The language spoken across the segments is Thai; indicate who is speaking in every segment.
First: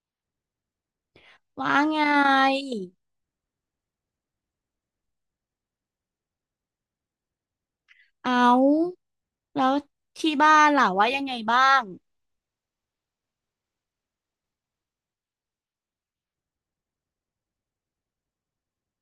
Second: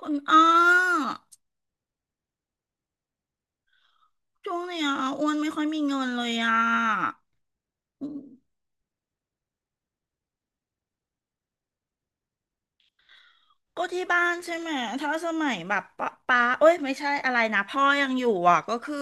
Speaker 1: คุณอ้อ
Speaker 2: ว่าไง
Speaker 1: ช่วงเนี้ยอ้วนไม่ค่อยมีเงินเลยอ่ะอืม
Speaker 2: เอาแล้วที่บ้านล่ะว่ายังไงบ้าง
Speaker 1: ก็ที่บ้านใช่ไหม ถ้าสมัยแบบป้าปาเอ้ยไม่ใช่อะไรนะพ่อยังอยู่อ่ะก็คือ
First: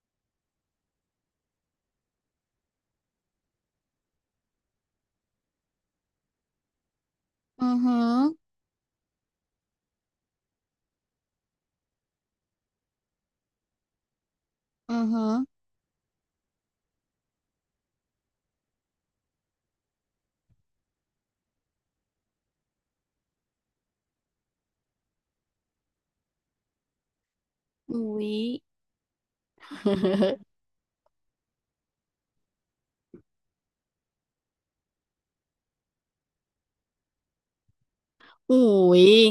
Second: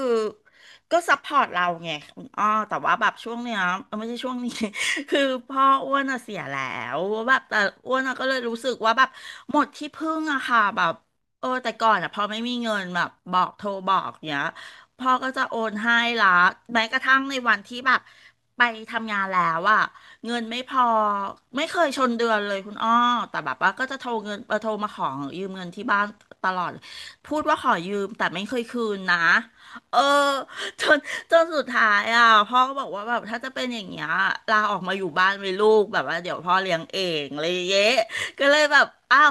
Speaker 1: ก็ซัพพอร์ตเราไงคุณอ้อแต่ว่าแบบช่วงเนี้ยเอ้ยไม่ใช่ช่วงนี้ คือพ่ออ้วนอะเสียแล้วแบบแต่
Speaker 2: อือ
Speaker 1: อ้ว
Speaker 2: หื
Speaker 1: น
Speaker 2: อ
Speaker 1: อะก็เลยรู้สึกว่าแบบหมดที่พึ่งอะค่ะแบบเออแต่ก่อนอะพอไม่มีเงินแบบบอกโทรบอกเนี้ย
Speaker 2: อือ
Speaker 1: พ่อ
Speaker 2: หื
Speaker 1: ก็
Speaker 2: อ
Speaker 1: จะโอนให้ละแม้กระทั่งในวันที่แบบไปทำงานแล้วอะ เงินไม่พอไม่เคยชนเดือนเลยคุณอ้อแต่แบบว่าก็จะโทรเงินโทรมาขอยืมเงินที่บ้านตลอดพูดว่าขอยืม
Speaker 2: อุ้
Speaker 1: แต่
Speaker 2: ย
Speaker 1: ไม่เคยคืนนะเออ จนจนสุดท้ายอ่ะพ่อก็บอกว่าแบบถ้าจะเป็นอย่างเงี้ยลาออกมาอยู่บ้านเลยลูกแบบว่าเดี๋ยวพ่อเลี้ยงเองเลยางเย้ก็เล
Speaker 2: อุ้
Speaker 1: ยแบบ
Speaker 2: ย
Speaker 1: อ้าว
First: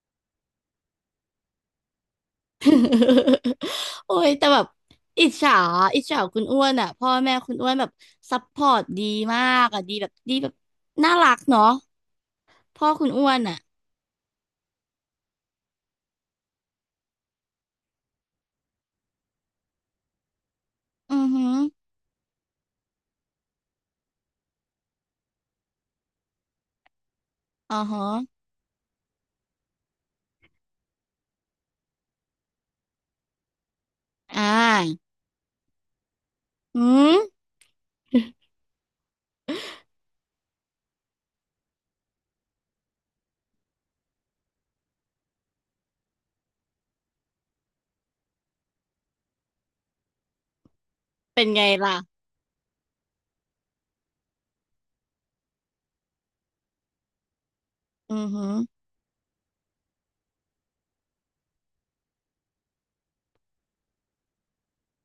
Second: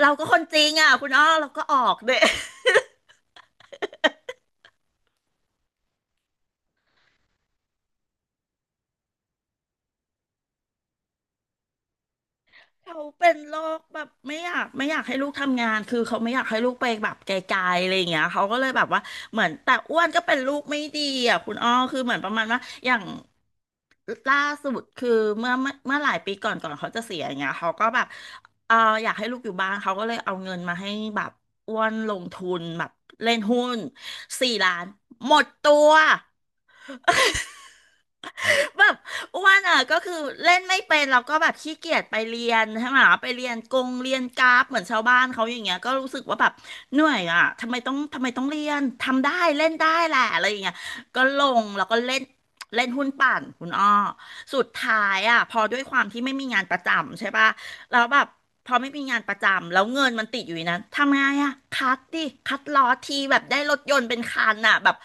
Speaker 1: เราก็คนจริงอ่ะคุณอ้อเราก็ออกเด้
Speaker 2: โอ้ยแต่แบบอิจฉาอิจฉาคุณอ้วนอ่ะพ่อแม่คุณอ้วนแบบซัพพอร์ตดีมากอ่ะดีแบบดีแบบน่ารักเนาะพ่อ
Speaker 1: เขา
Speaker 2: คุณอ้
Speaker 1: เป็
Speaker 2: ว
Speaker 1: น
Speaker 2: น
Speaker 1: โร
Speaker 2: อ่ะ
Speaker 1: คแบบไม่อยากให้ลูกทำงานคือเขาไม่อยากให้ลูกไปแบบไกลๆอะไรอย่างเงี้ยเขาก็เลยแบบว่าเหมือนแต่อ้วนก็เป็นลูกไม่ดี
Speaker 2: อือ
Speaker 1: อ่ะ
Speaker 2: หื
Speaker 1: คุ
Speaker 2: อ
Speaker 1: ณอ้อคือเหมือนประมาณว่าอย่างล่าสุดคือเมื่อหลายปีก่อนก่อนเขาจะเสียอย่างเงี้ยเขา
Speaker 2: อ๋อ
Speaker 1: ก็แบบ
Speaker 2: ฮะ
Speaker 1: เอออยากให้ลูกอยู่บ้านเขาก็เลยเอาเงินมาให้แบบอ้วนลงทุนแบบเล่นหุ้น
Speaker 2: อ่
Speaker 1: สี่ล้าน
Speaker 2: า
Speaker 1: หมดตัว
Speaker 2: อืม
Speaker 1: แบบอ้วนอ่ะก็คือเล่นไม่เป็นแล้วก็แบบขี้เกียจไปเรียนใช่ไหมไปเรียนกงเรียนกราฟเหมือนชาวบ้านเขาอย่างเงี้ยก็รู้สึกว่าแบบเหนื่อยอ่ะทำไมต้องเรียนทำได้เล่นได้แหละอะไรอย่างเงี้ยก็ ล
Speaker 2: เป็นไง
Speaker 1: งแล้ว
Speaker 2: ล่ะ
Speaker 1: ก็เล่นเล่นหุ้นปั่นคุณอ้อสุดท้ายอ่ะพอด้วยความที่ไม่มีงานประจำใช่ปะ แล้ว
Speaker 2: อื
Speaker 1: แบ
Speaker 2: อ
Speaker 1: บ
Speaker 2: หือ
Speaker 1: พอไม่มีงานประจำแล้วเงินมันติดอยู่ในนั้นทำไงอะคัดดิคัดล้อทีแบบได้รถยนต์เป็นคันอะแบบ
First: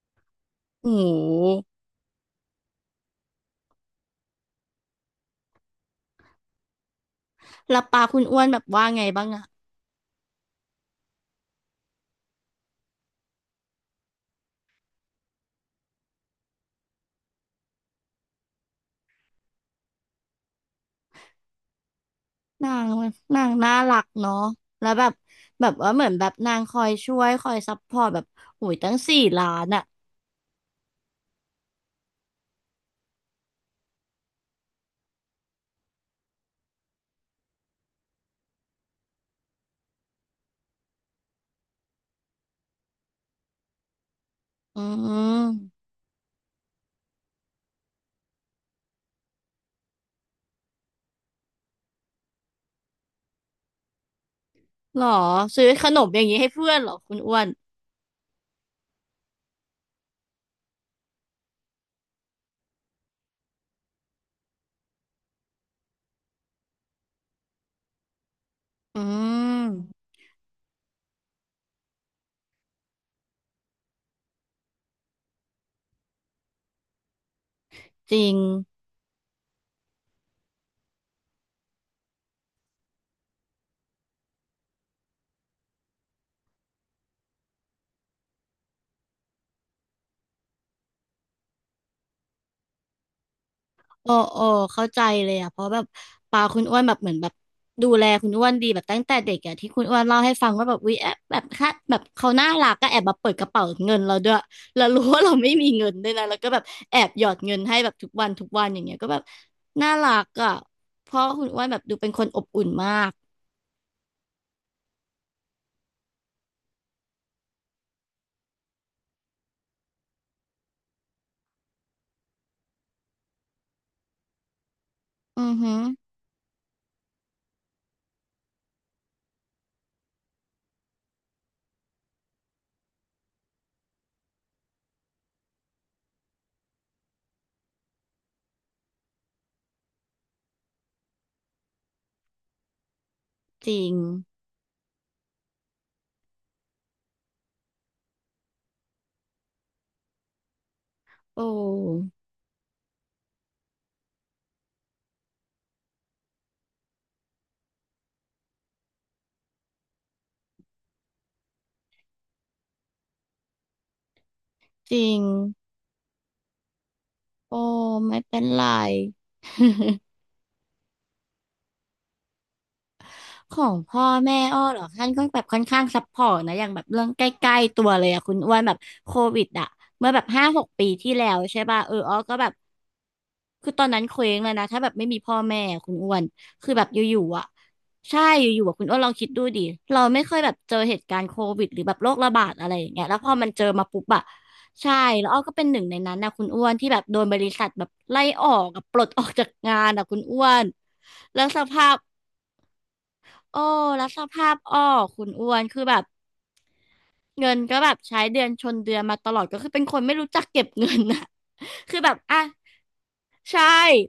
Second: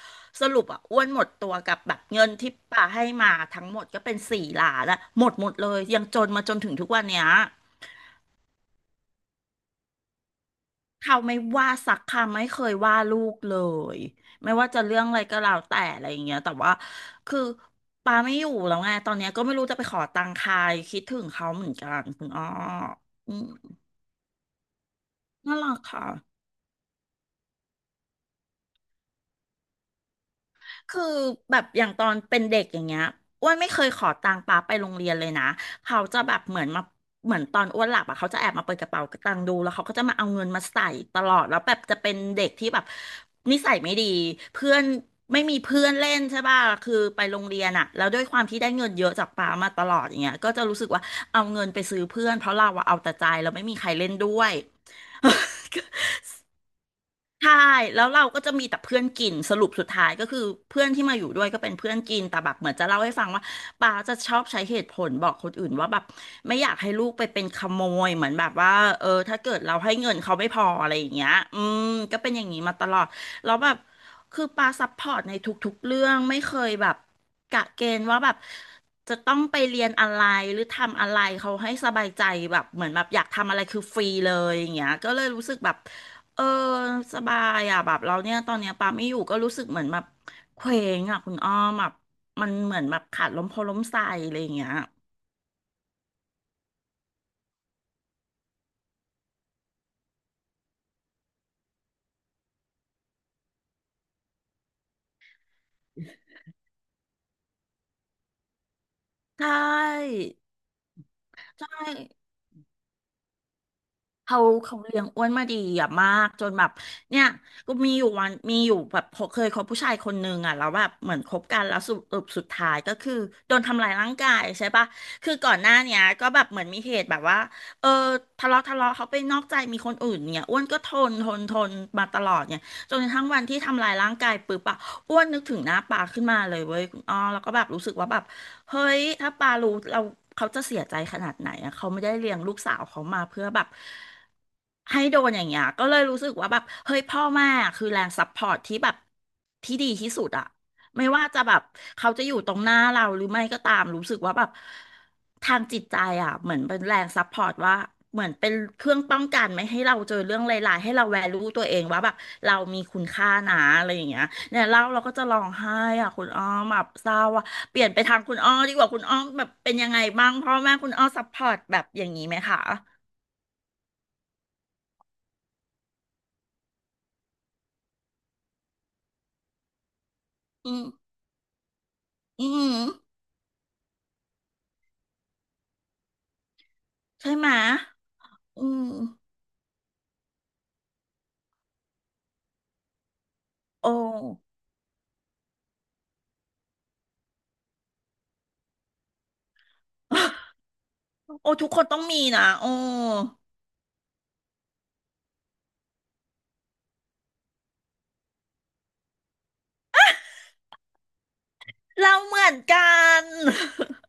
Speaker 1: สรุปอะ
Speaker 2: โอ้
Speaker 1: อ้
Speaker 2: โ
Speaker 1: วนหมดตัว
Speaker 2: ห
Speaker 1: กับแบบเงินที่ป่าให้มาทั้งหมดก็เป็นสี่ล้านอะหมดหมดเลยยังจนมาจนถึงทุกวันเนี้ย
Speaker 2: แล้วปาคุณอ้วนแบบว่าไงบ้างอะ
Speaker 1: เขาไม่ว่าสักคำไม่เคยว่าลูกเลยไม่ว่าจะเรื่องอะไรก็แล้วแต่อะไรอย่างเงี้ยแต่ว่าคือปาไม่อยู่แล้วไงตอนเนี้ยก็ไม่รู้จะไปขอตังค์ใครคิดถึงเขาเหมือนกันคุณอ้อ
Speaker 2: นาง
Speaker 1: อื
Speaker 2: นา
Speaker 1: ม
Speaker 2: งน่ารักเนาะแล้วแบบ
Speaker 1: น่า
Speaker 2: แบบ
Speaker 1: รัก
Speaker 2: ว่าเหมื
Speaker 1: ค่ะ
Speaker 2: อนแบบนางคอยช่วยคอยซัพพอร์ตแบบโอ้ยตั้ง4,000,000อ่ะ
Speaker 1: คือแบบอย่างตอนเป็นเด็กอย่างเงี้ยอ้วนไม่เคยขอตังค์ป้าไปโรงเรียนเลยนะเขาจะแบบเหมือนมาเหมือนตอนอ้วนหลับอ่ะเขาจะแอบมาเปิดกระเป๋าตังค์ดูแล้วเขาก็จะมาเอาเงินมาใส่ตลอดแล้วแบบจะเป็นเด็กที่แบบนิสัยไม่ดีเพื่อ
Speaker 2: อื
Speaker 1: นไม่มีเพื่
Speaker 2: ม
Speaker 1: อนเล่นใช่ป่ะคือไปโรงเรียนอ่ะแล้วด้วยความที่ได้เงินเยอะจากป้ามาตลอดอย่างเงี้ยก็จะรู้สึกว่าเอาเงินไปซื้อเพื่อนเพราะเราอะเอาแต่ใจเราไม่มีใครเล่นด้วย
Speaker 2: หรอซื้อขน มอย่างนี้ให้เพื่อนเหรอคุณอ้วน
Speaker 1: ใช่แล้วเราก็จะมีแต่เพื่อนกินสรุปสุดท้ายก็คือเพื่อนที่มาอยู่ด้วยก็เป็นเพื่อนกิน แต่แบบเหมือนจะเล่าให้ฟังว่าป้าจะชอบใช้เหตุผลบอกคนอื่นว่าแบบไม่อยากให้ลูกไปเป็นขโมยเหมือนแบบว่า
Speaker 2: อื
Speaker 1: เออถ้าเกิดเราให้
Speaker 2: ม
Speaker 1: เงินเขาไม่พออะไรอย่างเงี้ยอืมก็เป็นอย่างนี้มาตลอดแล้วแบบคือป้าซัพพอร์ตในทุกๆเรื่องไม่เคยแบบกะเกณฑ์
Speaker 2: จ
Speaker 1: ว่า
Speaker 2: ริ
Speaker 1: แบ
Speaker 2: ง
Speaker 1: บจะต้องไปเรียนอะไรหรือทำอะไรเขาให้สบายใจแบบเหมือนแบบอยากทำอะไรคือฟรีเลยอย่างเงี้ยก็เลยรู้สึกแบบ เออสบายอ่ะแบบเราเนี่ยตอนเนี้ยปาไม่อยู่ก็รู้สึกเหมือนแบบเคว้งอ่ะคุณอ้อมแบบมันเหมือนแบบขาดลมโพล้มใส
Speaker 2: โอ้
Speaker 1: อะไร
Speaker 2: โอ้
Speaker 1: อย่างเงี้ย
Speaker 2: เข้าใจเลยอ่ะเพราะแบบปาคุณอ้วนแบบเหมือนแบบดูแลคุณอ้วนดีแบบตั้งแต่เด็กอ่ะที่คุณอ้วนเล่าให้ฟังว่าแบบวิแอบแบบค่ะแบบเขาน่ารักก็แอบมาเปิดกระเป๋าเงินเราด้วยแล้วรู้ว่าเราไม่มีเงินด้วยนะแล้วก็แบบแอบหยอดเงินให้แบบทุกวันทุกวันอย่างเงี้ยก็แบบ
Speaker 1: ใช
Speaker 2: น่ารั
Speaker 1: ่
Speaker 2: กอ่ะเพราะคุณอ้ว
Speaker 1: ใช่
Speaker 2: นแบบดูเป็นคนอบอุ่นมาก
Speaker 1: เขาเขาเลี้ยงอ้วนมาดีอะมากจนแบบเนี่ยก็มีอยู่วันมีอยู่แบบพอเคยคบผู้ชายคนนึงอะแล้วแบบเหมือนคบกันแล้วสรุปสุดท้ายก็คือโดนทำลายร่างกายใช่ปะคือ
Speaker 2: อื
Speaker 1: ก่อ
Speaker 2: อ
Speaker 1: นห
Speaker 2: หื
Speaker 1: น้า
Speaker 2: อ
Speaker 1: เนี้ยก็แบบเหมือนมีเหตุแบบว่าเออทะเลาะเขาไปนอกใจมีคนอื่นเนี่ยอ้วนก็ทนมาตลอดเนี่ยจนกระทั่งวันที่ทำลายร่างกายปุ๊บอะอ้วนนึกถึงหน้าปาขึ้นมาเลยเว้ยคุณอ้อแล้วก็แบบรู้สึกว่าแบบ เฮ้ย ถ้าปารู้เราเขาจะเสียใจขนาดไหนอะเขาไม่ได้เลี้ยงลูกสาวเขามาเพื่อแบ
Speaker 2: จ
Speaker 1: บ
Speaker 2: ริง
Speaker 1: ให้โดนอย่างเงี้ยก็เลยรู้สึกว่าแบบเฮ้ยพ่อแม่คือแรงซัพพอร์ตที่แบบที่ดีที่สุดอะ ไม่ว่า
Speaker 2: โอ
Speaker 1: จะแบบ
Speaker 2: ้
Speaker 1: เขาจะอยู่ตรงหน้าเราหรือไม่ก็ตามรู้สึกว่าแบบทางจิตใจอ่ะเหมือนเป็นแรงซัพพอร์ตว่าเหมือนเป็นเครื่องป้องกันไม่ให้เราเจอเรื่องร้ายๆให้เราแวลูตัวเองว่าแบบเรามีคุณค่านะอะไรอย่างเงี้ยเนี่ยเล่า
Speaker 2: จ
Speaker 1: เรา
Speaker 2: ริ
Speaker 1: ก็
Speaker 2: ง
Speaker 1: จะร้องไห้อ่ะคุณอ้อมแบบเศร้าอ่ะ
Speaker 2: โอ้
Speaker 1: เปลี่ยนไปทา
Speaker 2: ไม่
Speaker 1: งคุ
Speaker 2: เป็
Speaker 1: ณ
Speaker 2: น
Speaker 1: อ้อ
Speaker 2: ไร
Speaker 1: ดีกว่าคุณอ้อมแบบเป็นยังไง บ้างพ่อแม่คุณอ้อซัพพอร์ตแบบอย่างนี้ไหมคะ
Speaker 2: ของพ่อแม่อ้อเหรอท่านก็แบบค่อนข้างซัพพอร์ตนะอย่างแบบเรื่องใกล้ๆตัวเลยอะคุณอ้วนแบบโควิดอะเมื่อแบบห้าหก
Speaker 1: อืม
Speaker 2: ปีที่แล้วใช่ป่ะเอออ้อก็
Speaker 1: อื
Speaker 2: แบบ
Speaker 1: ม
Speaker 2: คือตอนนั้นเคว้งเลยนะถ้าแบบไม่มีพ่อแม่อะคุณอ้วนคือแบบอยู่
Speaker 1: ใช่
Speaker 2: ๆอะ
Speaker 1: ไหมย
Speaker 2: ใช่อ
Speaker 1: อื
Speaker 2: ยู่ๆอะ
Speaker 1: ม
Speaker 2: คุณอ้วนลองคิดดูดิเราไม่เคยแบบเจอเหตุการณ์โควิดหรือแบบโรคระบาดอะไรอย่างเงี้ยแล้วพอมันเจอมา
Speaker 1: โอ้
Speaker 2: ปุ๊บอ่ะใช่แล้วอ้อก็เป็นหนึ่งในนั้นนะคุณอ้วนที่แบบโดนบริษัทแบบไล่ออกกับปลดออกจากงานอะคุณอ้วน แล้ว
Speaker 1: โอ้
Speaker 2: ส
Speaker 1: ทุกค
Speaker 2: ภา
Speaker 1: น
Speaker 2: พ
Speaker 1: ต้องมีนะโอ้
Speaker 2: โอ้รับสภาพอ้อคุณอ้วนคือแบบเงินก็แบบใช้เดือนชนเดือนมาตลอดก็คือเป็นคนไม่รู้จักเก็บเงินนะ คือแบ
Speaker 1: เรา
Speaker 2: บ
Speaker 1: เห
Speaker 2: อ่ะ
Speaker 1: มือนกัน
Speaker 2: ใช่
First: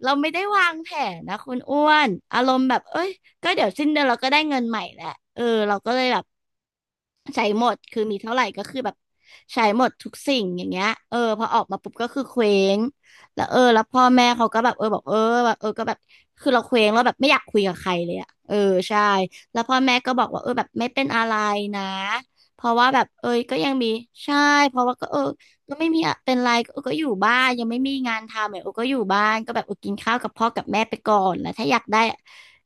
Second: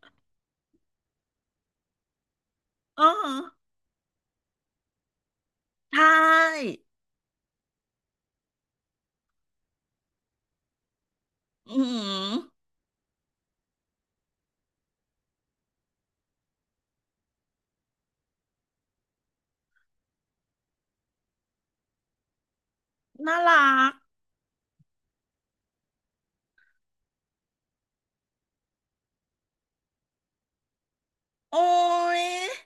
Speaker 2: เราไม่ได้วางแผนนะคุณอ้วนอารมณ์แบบเอ้
Speaker 1: อ๋อ
Speaker 2: ยก็เดี๋ยวสิ้นเดือนเราก็ได้เงินใหม่แหละเออเราก็
Speaker 1: ใช
Speaker 2: เลยแบบ
Speaker 1: ่
Speaker 2: ใช้หมดคือมีเท่าไหร่ก็คือแบบใช้หมดทุกสิ่งอย่างเงี้ยเออพอออก
Speaker 1: อื
Speaker 2: มาปุ๊บก็คือ
Speaker 1: ม
Speaker 2: เคว้งแล้วเออแล้วพ่อแม่เขาก็แบบเออบอกเออแบบเออก็แบบคือเราเคว้งแล้วแบบไม่อยากคุยกับใครเลยอ่ะเออใช่แล้วพ่อแม่ก็บอกว่าเออแบบไม่เป็นอะไรนะเพราะว่าแบบเอ
Speaker 1: น่า
Speaker 2: ยก็
Speaker 1: รั
Speaker 2: ยังมี
Speaker 1: ก
Speaker 2: ใช่เพราะว่าก็เออก็ไม่มีอะเป็นไรก็เออก็อยู่บ้านยังไม่มีงานทำเออเออก็อยู่บ้านก็แบบเออกินข้าวกับพ่อกับแม่ไปก่อนแล้ว
Speaker 1: โอ้
Speaker 2: ถ้าอยากได้
Speaker 1: ย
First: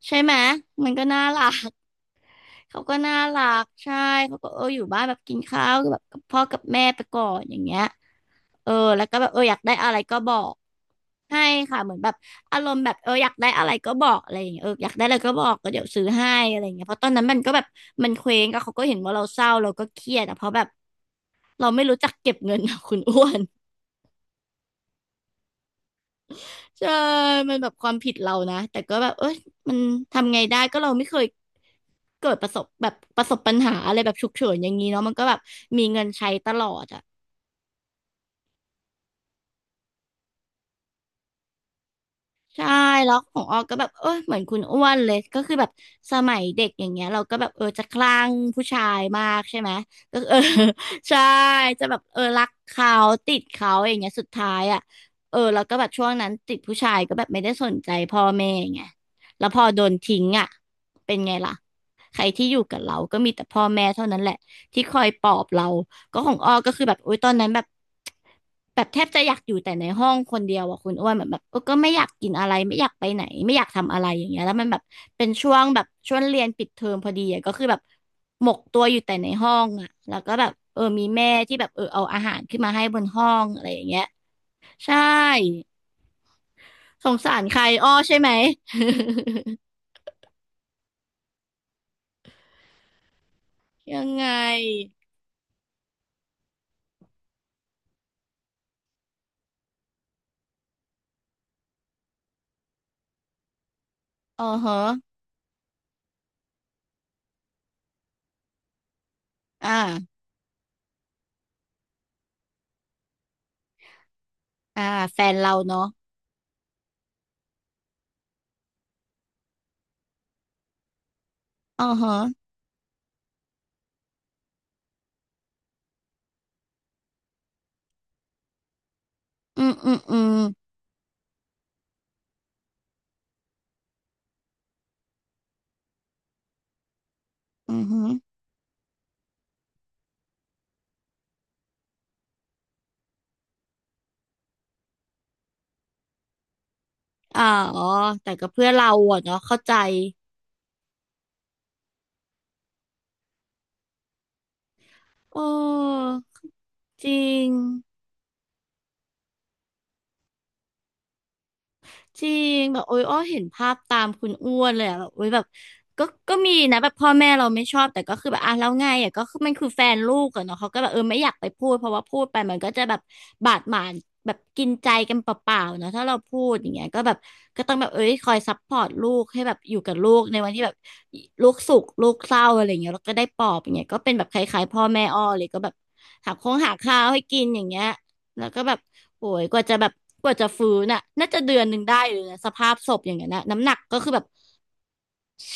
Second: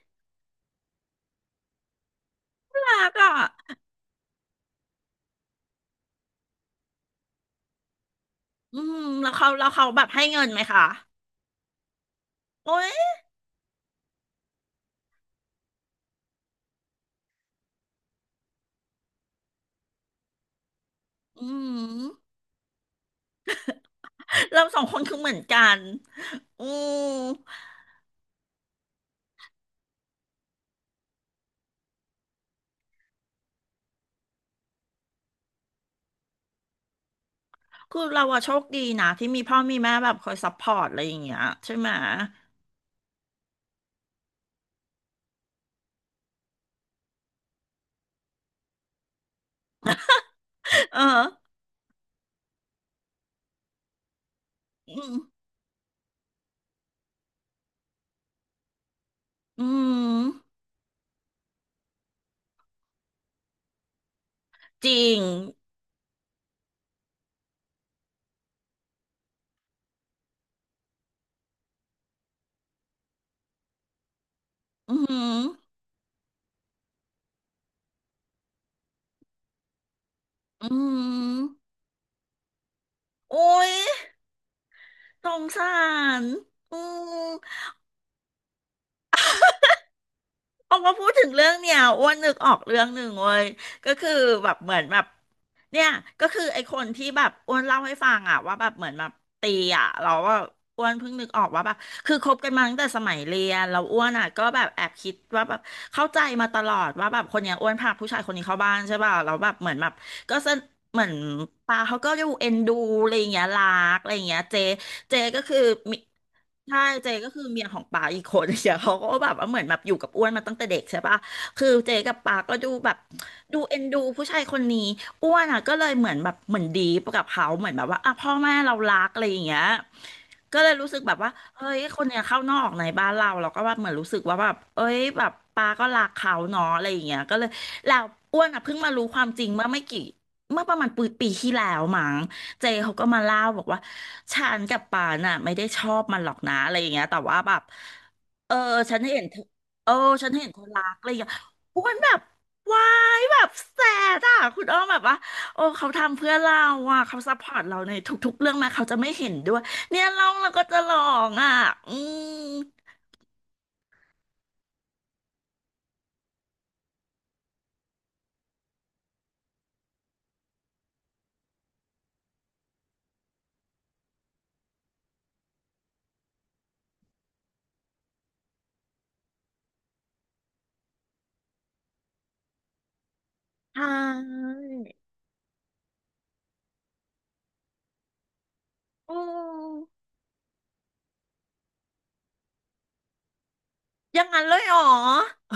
Speaker 2: ใช่ไหมมันก็น่ารัก เขาก็
Speaker 1: น่ารัก
Speaker 2: น่า
Speaker 1: อ่ะ
Speaker 2: รักใช่เขาก็เอออยู่บ้านแบบกินข้าวแบบกับพ่อกับแม่ไปก่อนอย่างเงี้ยเออ
Speaker 1: อืม
Speaker 2: แล้วก็แบ
Speaker 1: แล้
Speaker 2: บ
Speaker 1: ว
Speaker 2: เออ
Speaker 1: เขา
Speaker 2: อยาก
Speaker 1: แล้ว
Speaker 2: ได้
Speaker 1: เขา
Speaker 2: อะไร
Speaker 1: แบบ
Speaker 2: ก็
Speaker 1: ให้
Speaker 2: บอ
Speaker 1: เงิน
Speaker 2: ก
Speaker 1: ไหมคะ
Speaker 2: ให้ค่ะเหมือนแบบอารม
Speaker 1: โอ้
Speaker 2: ณ์แบบเอ
Speaker 1: ย
Speaker 2: ออยากได้อะไรก็บอกอะไรอย่างเงี้ยเอออยากได้อะไรก็บอกก็เดี๋ยวซื้อให้อะไรอย่างเงี้ยเพราะตอนนั้นมันก็แบบมันเคว้งก็เขาก็เห็นว่าเราเศร้าเราก็เครียดอะเพราะแบบ
Speaker 1: อื
Speaker 2: เราไม่รู้จั
Speaker 1: ม
Speaker 2: กเก็บเงิน อะคุณอ้วน
Speaker 1: เราสองคนคือเหมือนกัน อื
Speaker 2: ใช่
Speaker 1: ม
Speaker 2: มันแบบความผิดเรานะ แต่ก็แบบเอ้ยมันทำไงได้ก็เราไม่เคยเกิดประสบแบบประสบปัญหาอะไรแบบฉุกเฉินอย่างนี้เนาะมันก็แบบมีเงินใช้ตลอดอะ
Speaker 1: คือเราอะโชคดีนะที่มีพ่อมีแม่แบบคอยซัพพอร์ตอะไรอย่างเงี้ยใช่ไหม
Speaker 2: ใช่แล้วของออกก็แบบเออเหมือนคุณอ้วนเลยก็คือแบบสมัยเด็กอย่างเงี้ยเราก็แบบเออจะคลั่งผู้ชายมากใช่ไหมก็เออ
Speaker 1: เอ
Speaker 2: ใช่
Speaker 1: อ
Speaker 2: จะแบบเออรักเขาติดเขาอย่างเงี้ยสุดท้ายอ่ะ
Speaker 1: อืม
Speaker 2: เออแล้วก็แบบช่วงนั้นติดผู้ชายก็แบบไม่ได้สนใจพ่อแม่ไงแล้วพ
Speaker 1: อื
Speaker 2: อโดนทิ้ง
Speaker 1: ม
Speaker 2: อ่ะเป็นไงล่ะ ใครที่อยู่กับเราก็มีแต่พ่อแม่เท่านั้นแหละที่
Speaker 1: จ
Speaker 2: คอ
Speaker 1: ริ
Speaker 2: ย
Speaker 1: ง
Speaker 2: ปลอบเราก็ของอ้อก็คือแบบโอุยตอนนั้นแบบ แบบแทบจะอยากอยู่แต่ในห้องคนเดียวอะคุณอ้วนเหมือนแบบเออก็ไม่อยากกินอะไรไม่อยากไปไหนไม่อยากทำอะไรอย่างเงี้ยแล้วมันแบบ
Speaker 1: อื
Speaker 2: เป็น
Speaker 1: ม
Speaker 2: ช่วงแบบช่วงเรียนปิดเทอมพอดีอะก็คือแบบหมกตัวอยู่แต่ในห้องอะแล้วก็แบบ
Speaker 1: อื
Speaker 2: เออมีแม่ที่แบ
Speaker 1: ม
Speaker 2: บเออเอาอาหารขึ้นมาให้บนห้อ
Speaker 1: โอ้
Speaker 2: งอะไร
Speaker 1: ย
Speaker 2: อย่างเงี้ยใช่
Speaker 1: สงสารอื
Speaker 2: สง
Speaker 1: ม
Speaker 2: สารใครอ้อใช่ไหม
Speaker 1: ออกมาพูดถึงเรื่องเนี่ยอ้วนนึกออกเรื่องหนึ่งเว้ยก็
Speaker 2: ยัง
Speaker 1: คือ
Speaker 2: ไง
Speaker 1: แบบเหมือนแบบเนี่ยก็คือไอ้คนที่แบบอ้วนเล่าให้ฟังอะว่าแบบเหมือนแบบตีอ่ะเราว่าอ้วนเพิ่งนึกออกว่าแบบคือคบกันมาตั้งแต่สมัยเรียนเราอ้วนอะ
Speaker 2: อ๋
Speaker 1: ก็
Speaker 2: อ
Speaker 1: แบบ
Speaker 2: ฮะ
Speaker 1: แอบคิดว่าแบบเข้าใจมาตลอดว่าแบบคนเนี้ยอ้วนพาผู้ชายคนนี้เข้าบ้านใช่ป่ะเราแล้วแบบเห
Speaker 2: อ่
Speaker 1: มือนแบบ
Speaker 2: า
Speaker 1: ก็สนเหมือนปาเขาก็ดูเอ็นดูอะไรอย่างเงี้ยรักอะไรอย่างเงี้ยเจ
Speaker 2: อ่า
Speaker 1: เจ
Speaker 2: แฟน
Speaker 1: ก็
Speaker 2: เรา
Speaker 1: คือ
Speaker 2: เนาะ
Speaker 1: มี ใช่เจก็คือเมียของป๋าอีกคนเดียวเขาก็แบบว่าเหมือนแบบอยู่กับอ้วนมาตั้งแต่เด็กใช่ปะคือ
Speaker 2: อ๋อ
Speaker 1: เจ
Speaker 2: ฮะ
Speaker 1: กับป๋าก็ดูแบบดูเอ็นดูผู้ชายคนนี้อ้วนอ่ะก็เลยเหมือนแบบเหมือนดีปกับเขาเหมือนแบบว่าอ่ะพ่อแม่เรารักอะไรอย่างเงี้
Speaker 2: อื
Speaker 1: ย
Speaker 2: มอืมอืม
Speaker 1: ก็เลยรู้สึกแบบว่าเฮ้ยคนเนี้ยเข้านอกในบ้านเราเราก็ว่าเหมือนรู้สึกว่าแบบเอ้ยแบบป๋าก็รักเขาเนาะอะไรอย่างเงี้ยก็เลย
Speaker 2: อืม
Speaker 1: แล้
Speaker 2: ฮึ
Speaker 1: วอ้วนอ่ะเพิ่งมารู้ความจริงเมื่อไม่กี่เมื่อประมาณปีที่แล้วมั้ง เจเขาก็มาเล่าบอกว่าฉันกับปานน่ะไม่ได้ชอบมันหรอกนะอะไรอย่างเงี้ยแต่ว่า
Speaker 2: อ่า
Speaker 1: แบบ
Speaker 2: อ๋อแต่ก็
Speaker 1: เออ
Speaker 2: เพื่อนเรา
Speaker 1: ฉันเห็
Speaker 2: อะ
Speaker 1: นเธ
Speaker 2: เนาะ
Speaker 1: อ
Speaker 2: เข้าใจ
Speaker 1: เออฉันเห็นเธอรักอะไรอย่างเงี้ยอ้วนแบบวายแบบแสดอ่ะคุณอ้อมแบบว่า
Speaker 2: โอ้
Speaker 1: โอ้เขาทำเพื่อเราอ่ะ
Speaker 2: จ
Speaker 1: เขา
Speaker 2: ริ
Speaker 1: ซัพพ
Speaker 2: ง
Speaker 1: อร์ตเราในทุกๆเรื่องแมาเขาจะไม่เห็นด้วยเนี่ยร้องแล้วก็จะร้องอ่ะอื
Speaker 2: จ
Speaker 1: ม
Speaker 2: ริงแบบโอ้ยอ้อเห็นภาพตามคุณอ้วนเลยอะแบบโอ้ยแบบก็มีนะแบบพ่อแม่เราไม่ชอบแต่ก็คือแบบอ่ะแล้วไงอ่ะก็คือมันคือแฟนลูกอะเนาะเขาก็แบบเออไม่อยากไปพูดเพราะว่าพูดไปมันก็จะแบบบาดหมางแบบกินใจกันเปล่าๆเนาะถ้าเราพูดอย่างเงี้ยก็แบบก็ต้องแบบเอ้ยคอยซัพพอร์ตลูกให้แบบอยู่กับลูกในวันที่แบบลูกสุขลูกเศร้าอะไรอย่างเงี้ยแล้วก็ได้ปลอบอย่าง
Speaker 1: ใช
Speaker 2: เงี้ยก็เป็นแบบค
Speaker 1: ่
Speaker 2: ล้ายๆพ่อแม่อ้อเลยก็แบบหาข้าวให้กินอย่างเงี้ยแล้วก็แบบ
Speaker 1: อื
Speaker 2: โอ้ย
Speaker 1: ม
Speaker 2: กว่าจะฟื้นน่ะน่าจะเดือนหนึ่งได้เลยนะสภาพศพอย่างเงี้ยนะน้ำหนักก็คือ
Speaker 1: อ
Speaker 2: แบบ
Speaker 1: ย่างนั้นเลยเหรอ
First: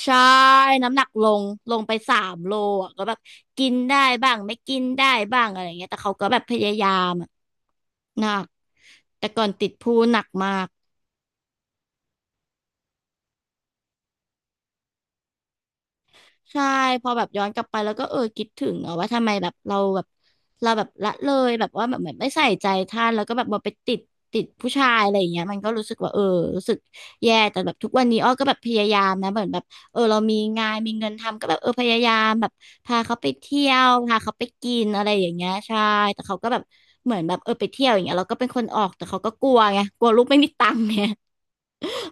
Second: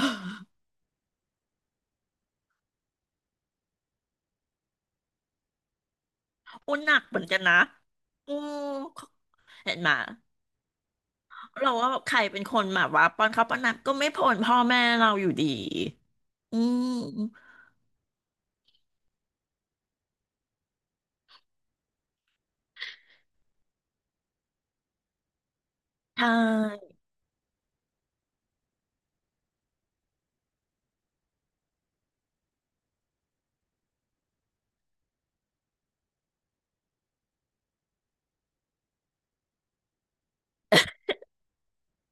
Speaker 2: ใช่ น้ำหนักลงไปสามโลอ่ะก็แบบกินได้บ้างไม่กินได้บ้างอะไรเงี้ยแต่เขาก็แบบพยา
Speaker 1: โอ้
Speaker 2: ยา
Speaker 1: หนัก
Speaker 2: ม
Speaker 1: เหมือน
Speaker 2: อะ
Speaker 1: กันนะ
Speaker 2: หนั
Speaker 1: อื
Speaker 2: ก
Speaker 1: ม
Speaker 2: แต่ก่อนติด
Speaker 1: เห็นไหม
Speaker 2: พูหนักมาก
Speaker 1: เราว่าใครเป็นคนแบบว่าป้อนข้าวป้อนน้ำก็ไม่พ้นพ่อแม่เราอยู่ดี อื
Speaker 2: ใช่พอแบบ
Speaker 1: ม
Speaker 2: ย้อนกลับไปแล้วก็เออคิดถึงอะว่าทำไมแบบเราแบบละเลยแบบว่าแบบเหมือนไม่ใส่ใจท่านแล้วก็แบบมาไปติดผู้ชายอะไรอย่างเงี้ยมันก็รู้สึกว่าเอ
Speaker 1: ใช
Speaker 2: อรู้สึก
Speaker 1: ่
Speaker 2: แย่แต่แบบทุกวันนี้อ้อก็แบบพยายามนะเหมือนแบบเออเรามีงานมีเงินทำก็แบบเออพยายามแบบพาเขาไปเที่ยวพาเขาไปกินอะไรอย่างเงี้ยใช่แต่เขาก็แบบเหมือนแบบเออไปเที่ยวอย่างเงี้ยเราก็เป็นคนออกแต่เขาก็กลัวไงกลัวลูกไม่มีตังค์ไง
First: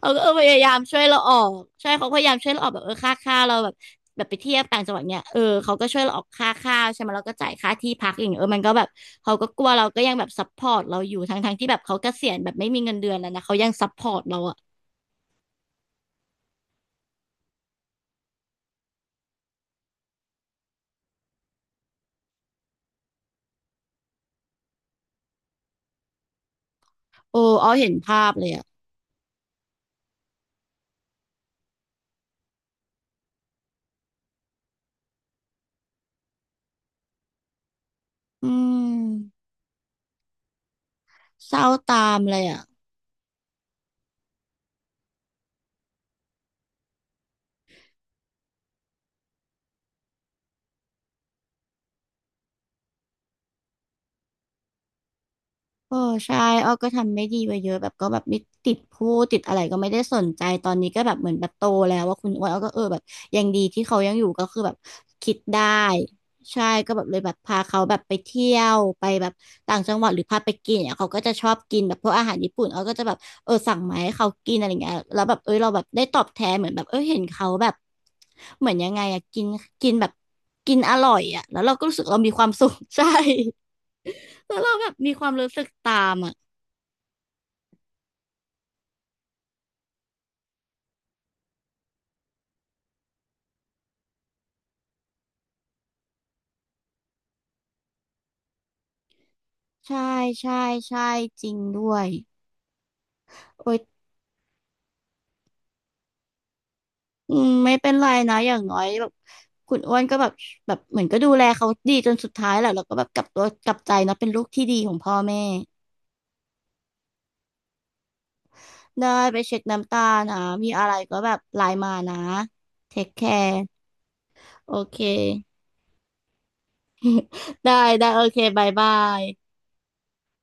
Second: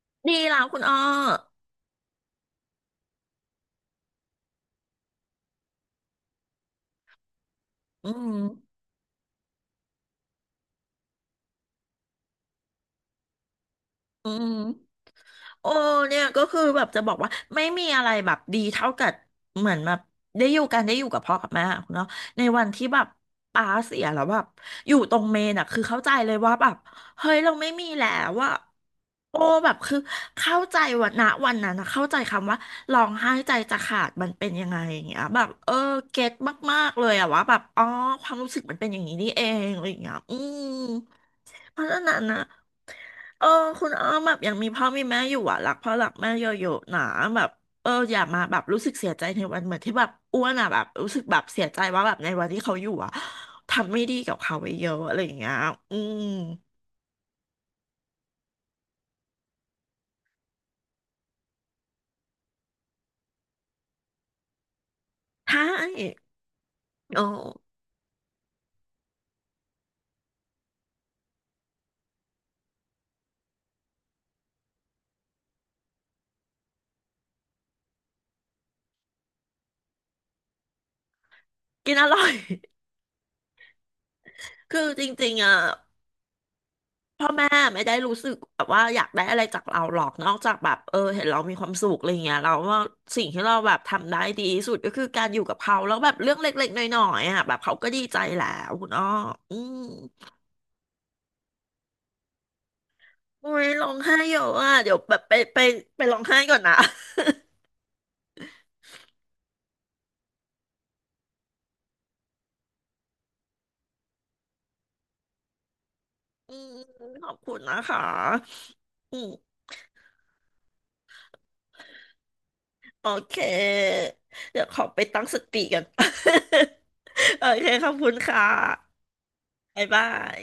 Speaker 2: เขาก็เออ
Speaker 1: ดี
Speaker 2: พยา
Speaker 1: แล้ว
Speaker 2: ยาม
Speaker 1: คุณอ้
Speaker 2: ช่
Speaker 1: อ
Speaker 2: วยเราออกใช่เขาพยายามช่วยเราออกแบบเออค่าเราแบบแบบไปเที่ยวต่างจังหวัดเนี่ยเออเขาก็ช่วยเราออกค่าข้าวใช่ไหมเราก็จ่ายค่าที่พั
Speaker 1: อื
Speaker 2: กอย่าง
Speaker 1: ม
Speaker 2: เงี้ยเออมันก็แบบเขาก็กลัวเราก็ยังแบบซัพพอร์ตเราอยู่ทั้งที่แบบเขาเกษียณแบบไม่มีเงินเดือนแล้วนะเขายังซัพพอร์ต
Speaker 1: อื
Speaker 2: เรา
Speaker 1: ม
Speaker 2: อ่ะ
Speaker 1: โอ้เนี่ยก็คือแบบจะบอกว่าไม่มีอะไรแบบดีเท่ากับเหมือนแบบได้อยู่กันได้อยู่กับพ่อกับแม่อะคุณเนาะในวันที่แบบป้าเสียแล้วแบบอยู่ตรงเมนอะคือเข้าใจเลยว่าแบบเฮ้ย
Speaker 2: โอ้
Speaker 1: เราไม่
Speaker 2: เอา
Speaker 1: มี
Speaker 2: เห็น
Speaker 1: แล้
Speaker 2: ภาพ
Speaker 1: ว
Speaker 2: เลย
Speaker 1: ว่ะ
Speaker 2: อ่ะ
Speaker 1: โอ้แบบคือเข้าใจวันนะวันนั้นนะเข้าใจคำว่าร้องไห้ใจจะขาดมันเป็นยังไงอย่างเงี้ยแบบเออเก็ตมากๆเลยอะว่าแบบอ๋อความ
Speaker 2: อื
Speaker 1: รู้สึกมันเป็นอย่างนี้นี่
Speaker 2: ม
Speaker 1: เองอะไรอย่างเงี้ยอืม
Speaker 2: เศร้า
Speaker 1: เพราะฉะ
Speaker 2: ตา
Speaker 1: นั้
Speaker 2: ม
Speaker 1: น
Speaker 2: เล
Speaker 1: นะ
Speaker 2: ยอ่ะ
Speaker 1: เออคุณอ้อมแบบยังมีพ่อมีแม่อยู่อ่ะรักพ่อรักแม่เยอะๆนะแบบเอออย่ามาแบบรู้สึกเสียใจในวันเหมือนที่แบบอ้วนอ่ะแบบรู้สึกแบบเสียใจว่าแบบในวันที่เขาอยู่อ่ะทำไม่ดีกับเขาไปเยอะอะไรอย่างเงี้ย
Speaker 2: เอ
Speaker 1: อื
Speaker 2: อ
Speaker 1: ม
Speaker 2: ใช่อ้อก็ทำไม่ดีไปเยอะแบบก็แบบไม่ติดพูดติดอะไรก็ไม่ได้สนใจตอนนี้ก็แบบเหมือนแบบโตแล้วว่าคุณอ้วนอ้อก็เออแบบยังดีที่เขายังอยู่ก็คือแบบคิด ได้
Speaker 1: ใช่
Speaker 2: ใช่ก็แบบเลย
Speaker 1: เออ
Speaker 2: แบบพาเขาแบบไปเที่ยวไปแบบต่างจังหวัดหรือพาไปกินเนี่ยเขาก็จะชอบกินแบบพวกอาหารญี่ปุ่นอ้อก็จะแบบเออสั่งมาให้เขากินอะไรเงี้ยแล้วแบบเออเราแบบได้ตอบแทนเหมือนแบบเออเห็นเขาแบบเหมือนยังไงอะกินกินแบบกินอร่อยอะแล้วเราก็
Speaker 1: กิ
Speaker 2: รู้
Speaker 1: น
Speaker 2: สึ
Speaker 1: อ
Speaker 2: กเรา
Speaker 1: ร่อ
Speaker 2: มี
Speaker 1: ย
Speaker 2: ความสุ ข ใช่แล้วเรา
Speaker 1: คื
Speaker 2: แบ
Speaker 1: อ
Speaker 2: บ
Speaker 1: จ
Speaker 2: มีควา
Speaker 1: ริ
Speaker 2: ม
Speaker 1: งๆ
Speaker 2: รู้
Speaker 1: อ่ะ
Speaker 2: สึกตามอ่ะ
Speaker 1: พ่อแม่ไม่ได้รู้สึกแบบว่าอยากได้อะไรจากเราหรอกนอกจากแบบเออเห็นเรามีความสุขอะไรเงี้ยเราว่าสิ่งที่เราแบบทำได้ดีที่สุดก็คือการอยู่กับเขาแล้วแบบเรื่องเล็กๆน้อยๆอ่ะแบบเขาก็ดีใจแล้วคุณอ้ออืม
Speaker 2: ใช่ใช่ใช่จริงด้วย
Speaker 1: อุ้ย
Speaker 2: โอ้
Speaker 1: ร้อง
Speaker 2: ย
Speaker 1: ไห้เยอะอ่ะเดี๋ยวแบบไปร้องไห้ก่อนนะ
Speaker 2: อืมไม่เป็นไรนะอย่างน้อยแบบคุณอ้วนก็แบบเหมือนก็ดูแลเขาดีจนสุดท้ายแหละแล้วก็แบบกลับตัวกลับใจนะเป็นลูกที่ดีของพ่อแม่
Speaker 1: อืมขอบคุณนะคะ
Speaker 2: ได้
Speaker 1: อืม
Speaker 2: ไปเช็คน้ำตานะมีอะไรก็แบบไลน์มานะเทค
Speaker 1: โอ
Speaker 2: แค
Speaker 1: เค
Speaker 2: ร์
Speaker 1: เดี๋ยว
Speaker 2: โอ
Speaker 1: ขอ
Speaker 2: เค
Speaker 1: ไปตั้งสติกัน โอ เค
Speaker 2: ได้
Speaker 1: ขอบ
Speaker 2: ได้
Speaker 1: คุณ
Speaker 2: โอเค
Speaker 1: ค่ะ
Speaker 2: บายบาย
Speaker 1: บ๊ายบาย